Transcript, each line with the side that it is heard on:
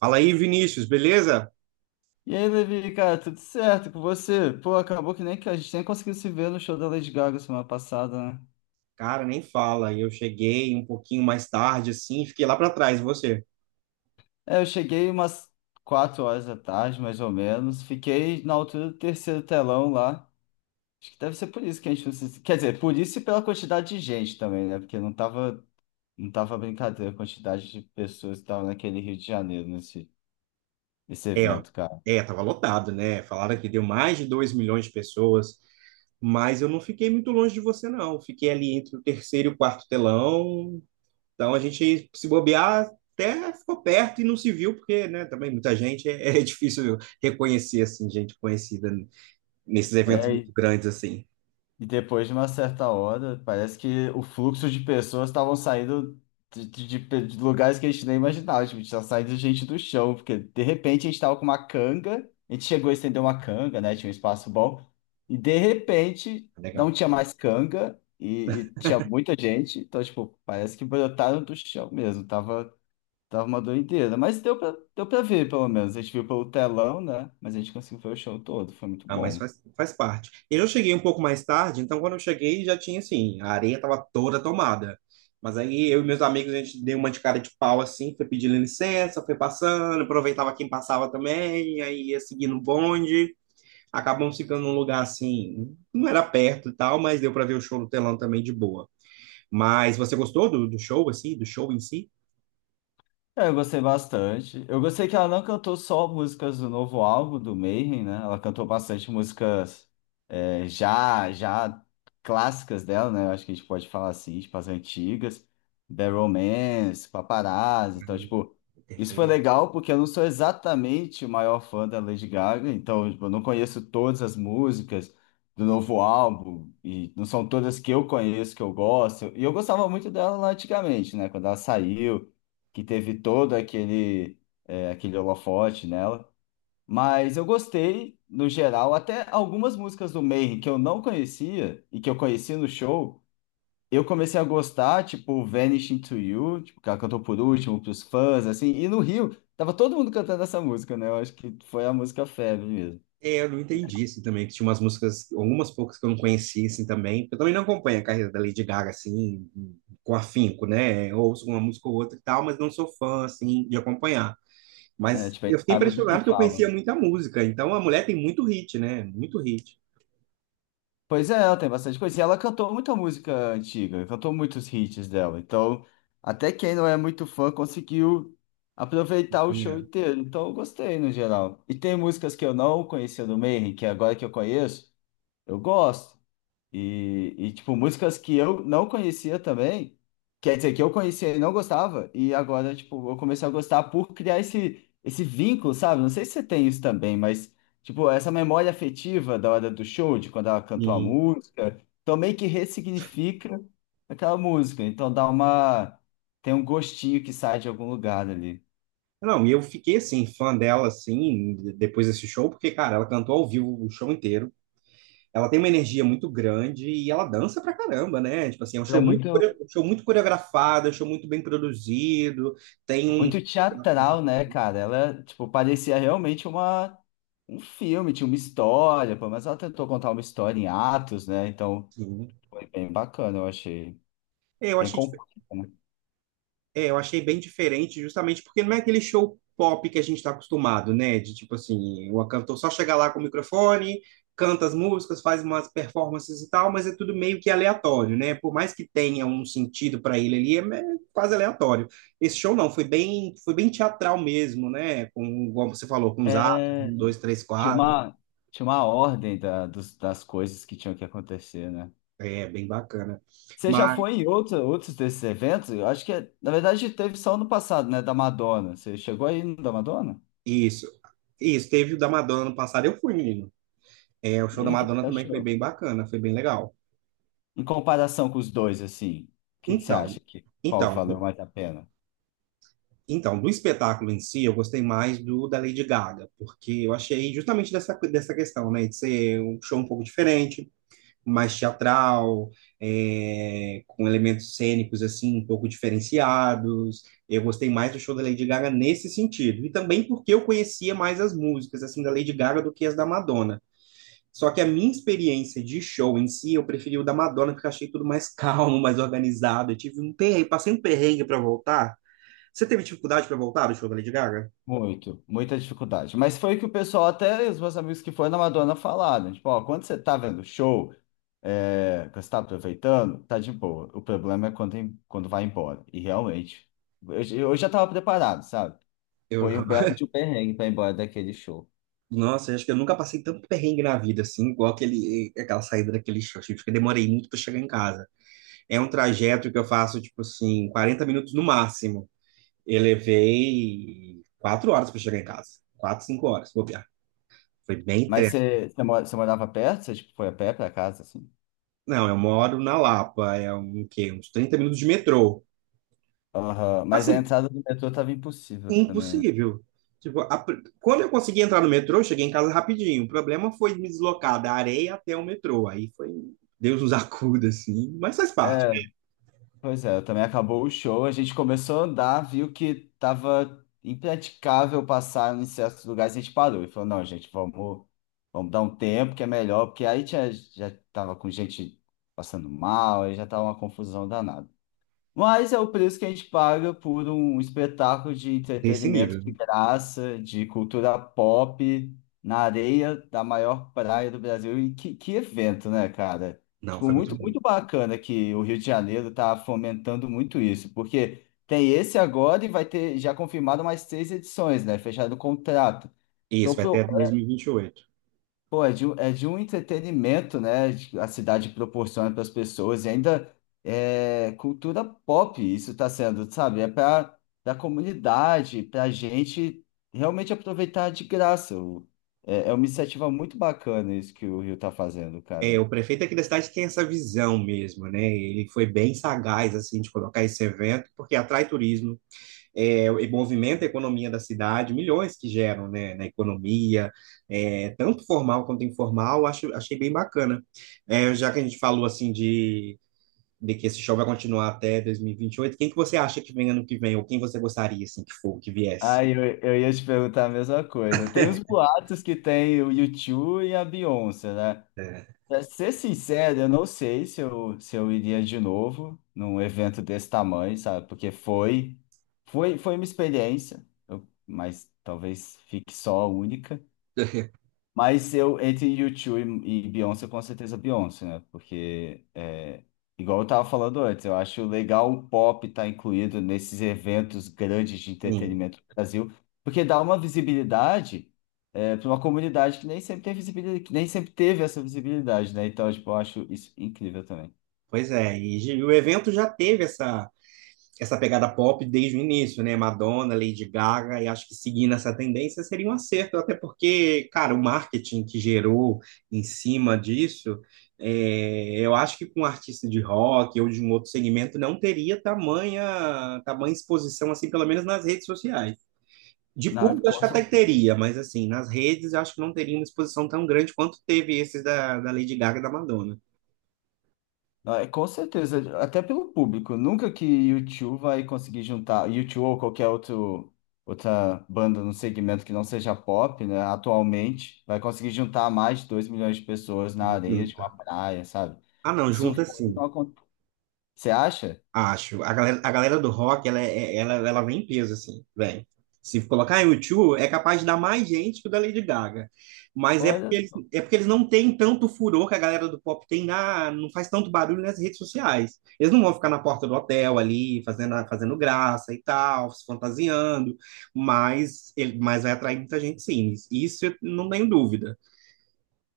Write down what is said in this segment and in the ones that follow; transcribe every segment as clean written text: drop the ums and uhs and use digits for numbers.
right: Fala aí, Vinícius, beleza?
left: E aí, Levi, cara, tudo certo com você? Pô, acabou que nem que a gente nem conseguiu se ver no show da Lady Gaga semana passada, né?
right: Cara, nem fala. Eu cheguei um pouquinho mais tarde, assim, fiquei lá para trás. E você?
left: É, eu cheguei umas 4 horas da tarde, mais ou menos. Fiquei na altura do terceiro telão lá. Acho que deve ser por isso que a gente não se... Quer dizer, por isso e pela quantidade de gente também, né? Porque não tava brincadeira a quantidade de pessoas que estavam naquele Rio de Janeiro nesse
right: É, ó.
left: evento, cara.
right: É, tava lotado, né? Falaram que deu mais de 2 milhões de pessoas, mas eu não fiquei muito longe de você, não. Fiquei ali entre o terceiro e o quarto telão. Então a gente se bobear até ficou perto e não se viu, porque, né, também muita gente é difícil reconhecer, assim, gente conhecida nesses eventos
left: É,
right: muito grandes, assim.
left: e depois de uma certa hora, parece que o fluxo de pessoas estavam saindo de lugares que a gente nem imaginava. Tipo, tinha saído gente do chão, porque de repente a gente estava com uma canga, a gente chegou a estender uma canga, né? Tinha um espaço bom. E de repente
right: Legal.
left: não tinha mais canga e tinha muita gente. Então, tipo, parece que brotaram do chão mesmo. Tava uma doideira. Mas deu pra ver, pelo menos. A gente viu pelo telão, né? Mas a gente conseguiu ver o show todo. Foi muito
right: Ah, mas
left: bom.
right: faz, faz parte. Eu cheguei um pouco mais tarde, então quando eu cheguei já tinha assim, a areia estava toda tomada. Mas aí eu e meus amigos, a gente deu uma de cara de pau assim, foi pedindo licença, foi passando, aproveitava quem passava também, aí ia seguindo o bonde. Acabamos ficando num lugar assim, não era perto e tal, mas deu para ver o show no telão também de boa. Mas você gostou do show, assim, do show em si?
left: É, eu gostei bastante. Eu gostei que ela não cantou só músicas do novo álbum do Mayhem, né? Ela cantou bastante músicas já clássicas dela, né? Eu acho que a gente pode falar assim, tipo as antigas, The Romance, Paparazzi, então,
right: Uhum.
left: tipo, isso foi
right: Perfeito.
left: legal porque eu não sou exatamente o maior fã da Lady Gaga, então, tipo, eu não conheço todas as músicas do novo álbum, e não são todas que eu conheço, que eu gosto, e eu gostava muito dela lá antigamente, né? Quando ela saiu, que teve todo aquele holofote nela. Mas eu gostei, no geral, até algumas músicas do Mayhem que eu não conhecia e que eu conheci no show, eu comecei a gostar, tipo Vanishing to You, tipo, que ela cantou por último, pros fãs, assim, e no Rio, tava todo mundo cantando essa música, né? Eu acho que foi a música febre mesmo.
right: É, eu não entendi isso também, que tinha umas músicas, algumas poucas que eu não conhecia, assim, também. Eu também não acompanho a carreira da Lady Gaga, assim, com afinco, né? Eu ouço uma música ou outra e tal, mas não sou fã, assim, de acompanhar.
left: É,
right: Mas
left: tipo, a
right: eu
left: gente
right: fiquei
left: sabe do
right: impressionado
left: que
right: porque eu
left: fala,
right: conhecia
left: né?
right: muita música. Então, a mulher tem muito hit, né? Muito hit.
left: Pois é, ela tem bastante coisa. E ela cantou muita música antiga, cantou muitos hits dela. Então, até quem não é muito fã conseguiu aproveitar o show
right: Combinado.
left: inteiro. Então, eu gostei no geral. E tem músicas que eu não conhecia do Mayhem, que agora que eu conheço, eu gosto. E, tipo, músicas que eu não conhecia também, quer dizer, que eu conhecia e não gostava, e agora, tipo, eu comecei a gostar por criar esse vínculo, sabe? Não sei se você tem isso também, mas, tipo, essa memória afetiva da hora do show, de quando ela cantou a música, também que ressignifica aquela música. Então dá uma. Tem um gostinho que sai de algum lugar ali.
right: Não, e eu fiquei assim, fã dela, assim, depois desse show, porque, cara, ela cantou ao vivo o show inteiro. Ela tem uma energia muito grande e ela dança pra caramba, né? Tipo assim, é um
left: Ela é
right: show muito,
left: muito,
right: um show muito coreografado, é um show muito bem produzido, tem um.
left: muito teatral, né, cara? Ela, tipo, parecia realmente uma um filme, tinha uma história, pô, mas ela tentou contar uma história em atos, né? Então
right: Sim.
left: foi bem bacana, eu achei.
right: Eu
left: Bem
right: achei
left: completo, né?
right: É, eu achei bem diferente, justamente porque não é aquele show pop que a gente está acostumado, né? De tipo assim, o cantor só chega lá com o microfone, canta as músicas, faz umas performances e tal, mas é tudo meio que aleatório, né? Por mais que tenha um sentido para ele ali, é quase aleatório. Esse show não, foi bem teatral mesmo, né? Com, como você falou, com os atos,
left: É,
right: um, dois, três,
left: tinha
right: quatro.
left: uma, tinha uma ordem das coisas que tinham que acontecer, né?
right: É, bem bacana.
left: Você já
right: Mas
left: foi em outros desses eventos? Eu acho que, na verdade, teve só no passado, né? Da Madonna. Você chegou aí no da Madonna?
right: isso, isso, teve o da Madonna no passado, eu fui, menino. É, o
left: E
right: show da
left: aí, o que
right: Madonna
left: você
right: também foi
left: achou?
right: bem bacana, foi bem legal.
left: Em comparação com os dois, assim, o que que você
right: Então,
left: acha que qual
right: então,
left: valeu
right: do-
left: mais a pena?
right: então, do espetáculo em si, eu gostei mais do da Lady Gaga, porque eu achei justamente dessa questão, né, de ser um show um pouco diferente, mais teatral, é, com elementos cênicos, assim, um pouco diferenciados. Eu gostei mais do show da Lady Gaga nesse sentido, e também porque eu conhecia mais as músicas, assim, da Lady Gaga do que as da Madonna. Só que a minha experiência de show em si, eu preferi o da Madonna, porque eu achei tudo mais calmo, mais organizado. Eu tive um perrengue, passei um perrengue para voltar. Você teve dificuldade para voltar do show da Lady Gaga?
left: Muita dificuldade. Mas foi o que o pessoal, até os meus amigos que foram na Madonna falaram. Tipo, ó, quando você tá vendo o show, é, que você tá aproveitando, tá de boa. O problema é quando vai embora. E realmente, eu, eu já tava preparado, sabe?
right: Eu.
left: Foi um belo de um perrengue pra ir embora daquele show.
right: Nossa, eu acho que eu nunca passei tanto perrengue na vida, assim, igual aquele, aquela saída daquele show. Tipo, que eu demorei muito para chegar em casa. É um trajeto que eu faço, tipo assim, 40 minutos no máximo. Eu levei 4 horas para chegar em casa. Quatro, cinco horas, vou bobear. Foi bem
left: Mas
right: treta.
left: você morava perto? Você, tipo, foi a pé pra casa, assim?
right: Não, eu moro na Lapa, é um quê? Uns 30 minutos de metrô.
left: Aham. Mas a
right: Assim,
left: entrada do metrô tava impossível também,
right: impossível. Tipo, quando eu consegui entrar no metrô, eu cheguei em casa rapidinho. O problema foi me deslocar da areia até o metrô. Aí foi, Deus nos acuda, assim. Mas faz parte, né?
left: né? Pois é, também acabou o show, a gente começou a andar, viu que tava impraticável passar em certos lugares, a gente parou e falou, não, gente, vamos, dar um tempo que é melhor, porque aí tinha, já tava com gente passando mal, aí já tava uma confusão danada. Mas é o preço que a gente paga por um espetáculo de
right: Desse
left: entretenimento de
right: nível.
left: graça, de cultura pop, na areia da maior praia do Brasil. E que evento, né, cara?
right: Não,
left: Tipo,
right: foi muito
left: muito,
right: bom.
left: muito bacana que o Rio de Janeiro tá fomentando muito isso, porque tem esse agora e vai ter já confirmado mais três edições, né? Fechado o contrato. Então,
right: Isso, vai até 2028.
left: pô, é de um entretenimento, né? A cidade proporciona para as pessoas e ainda é cultura pop, isso está sendo, sabe? É para a comunidade, para a gente realmente aproveitar de graça. É uma iniciativa muito bacana isso que o Rio está fazendo,
right: É,
left: cara.
right: o prefeito aqui da cidade tem essa visão mesmo, né? Ele foi bem sagaz, assim, de colocar esse evento, porque atrai turismo, é, e movimenta a economia da cidade, milhões que geram, né, na economia, é, tanto formal quanto informal, acho, achei bem bacana. É, já que a gente falou assim de que esse show vai continuar até dois mil e vinte e oito, quem que você acha que vem ano que vem, ou quem você gostaria assim que for, que
left: Ah,
right: viesse?
left: eu ia te perguntar a mesma coisa. Tem os boatos que tem o U2 e a Beyoncé, né?
right: É.
left: Pra ser sincero, eu não sei se eu iria de novo num evento desse tamanho, sabe? Porque foi uma experiência, mas talvez fique só a única. Mas eu, entre U2 e Beyoncé, com certeza Beyoncé, né? Porque, igual eu tava falando antes, eu acho legal o pop estar incluído nesses eventos grandes de
right: Sim,
left: entretenimento do Brasil, porque dá uma visibilidade, para uma comunidade que nem sempre tem visibilidade, que nem sempre teve essa visibilidade, né? Então, tipo, eu acho isso incrível também.
right: pois é, e o evento já teve essa pegada pop desde o início, né? Madonna, Lady Gaga, e acho que seguindo essa tendência seria um acerto, até porque, cara, o marketing que gerou em cima disso, é, eu acho que com um artista de rock ou de um outro segmento não teria tamanha, tamanha exposição, assim, pelo menos nas redes sociais. De
left: Na,
right: público, acho que até teria, mas assim, nas redes, acho que não teria uma exposição tão grande quanto teve esses da Lady Gaga e da Madonna.
left: Ah, é, com certeza, até pelo público. Nunca que U2 vai conseguir juntar U2 ou qualquer outra banda no segmento que não seja pop, né? Atualmente, vai conseguir juntar mais de 2 milhões de pessoas na areia de uma
right: Junta.
left: praia, sabe?
right: Ah, não,
left: Isso
right: junta
left: foi- não
right: sim.
left: acon- Você acha?
right: Acho. A galera do rock, ela, é- é, ela vem em peso, assim, vem. Se colocar U2, é capaz de dar mais gente que o da Lady Gaga. Mas é
left: Olha
right: porque eles,
left: só.
right: é porque eles não têm tanto furor que a galera do pop tem não faz tanto barulho nas redes sociais. Eles não vão ficar na porta do hotel ali, fazendo, fazendo graça e tal, se fantasiando, mas vai atrair muita gente, sim. Isso eu não tenho dúvida.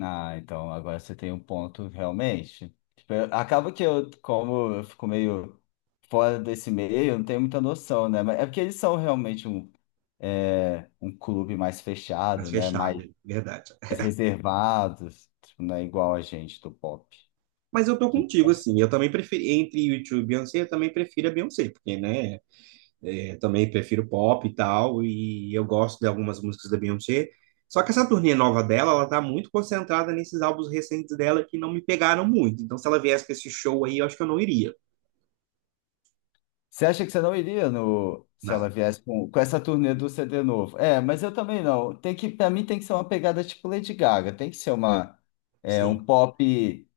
left: Ah, então agora você tem um ponto realmente. Tipo, acaba que eu, como eu fico meio fora desse meio, eu não tenho muita noção, né? Mas é porque eles são realmente um clube mais fechado,
right: Mas
left: né? Mais,
right: fechado, é verdade.
left: mais reservado, tipo, não é igual a gente do pop.
right: Mas eu tô
left: Que-
right: contigo, assim. Eu também prefiro, entre YouTube e Beyoncé, eu também prefiro a Beyoncé, porque, né? É, também prefiro pop e tal, e eu gosto de algumas músicas da Beyoncé. Só que essa turnê nova dela, ela tá muito concentrada nesses álbuns recentes dela que não me pegaram muito. Então, se ela viesse com esse show aí, eu acho que eu não iria.
left: Você acha que você não iria no, se ela
right: Não,
left: viesse com essa turnê do CD novo? É, mas eu também não. Tem que, para mim tem que ser uma pegada tipo Lady Gaga, tem que ser um
right: sim.
left: pop,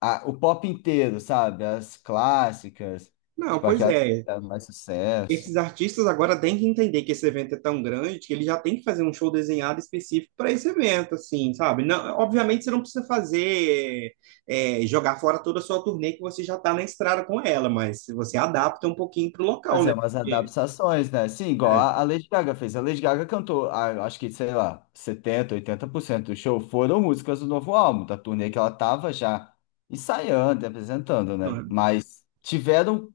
left: o pop inteiro, sabe? As clássicas,
right: Não,
left: tipo
right: pois
left: aquelas que
right: é.
left: fizeram mais sucesso.
right: Esses artistas agora têm que entender que esse evento é tão grande que ele já tem que fazer um show desenhado específico para esse evento, assim, sabe? Não, obviamente você não precisa fazer, é, jogar fora toda a sua turnê que você já tá na estrada com ela, mas você adapta um pouquinho pro local,
left: Fazer
right: né?
left: umas
right: Porque,
left: adaptações, né? Sim, igual
right: é,
left: a Lady Gaga fez. A Lady Gaga cantou, ah, eu acho que, sei lá, 70, 80% do show foram músicas do novo álbum, da turnê que ela tava já ensaiando, e apresentando,
right: não
left: né?
right: é?
left: Mas tiveram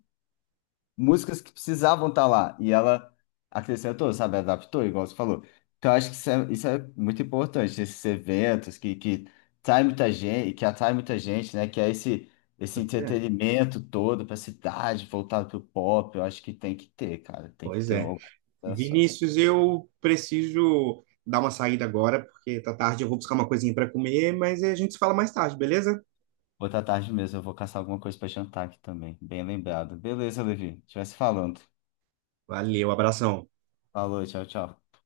left: músicas que precisavam estar lá. E ela acrescentou, sabe? Adaptou, igual você falou. Então, eu acho que isso é muito importante, esses eventos que atrai muita gente, que atrai muita gente, né? Que é esse
right: Pois é,
left: entretenimento todo para a cidade, voltado para o pop. Eu acho que tem que ter, cara. Tem que
right: pois
left: ter
right: é.
left: algumas ações.
right: Vinícius, eu preciso dar uma saída agora, porque tá tarde, eu vou buscar uma coisinha para comer, mas a gente se fala mais tarde, beleza?
left: Outra tarde mesmo, eu vou caçar alguma coisa para jantar aqui também. Bem lembrado. Beleza, Levi. A gente vai se falando.
right: Valeu, abração.
left: Falou, tchau, tchau.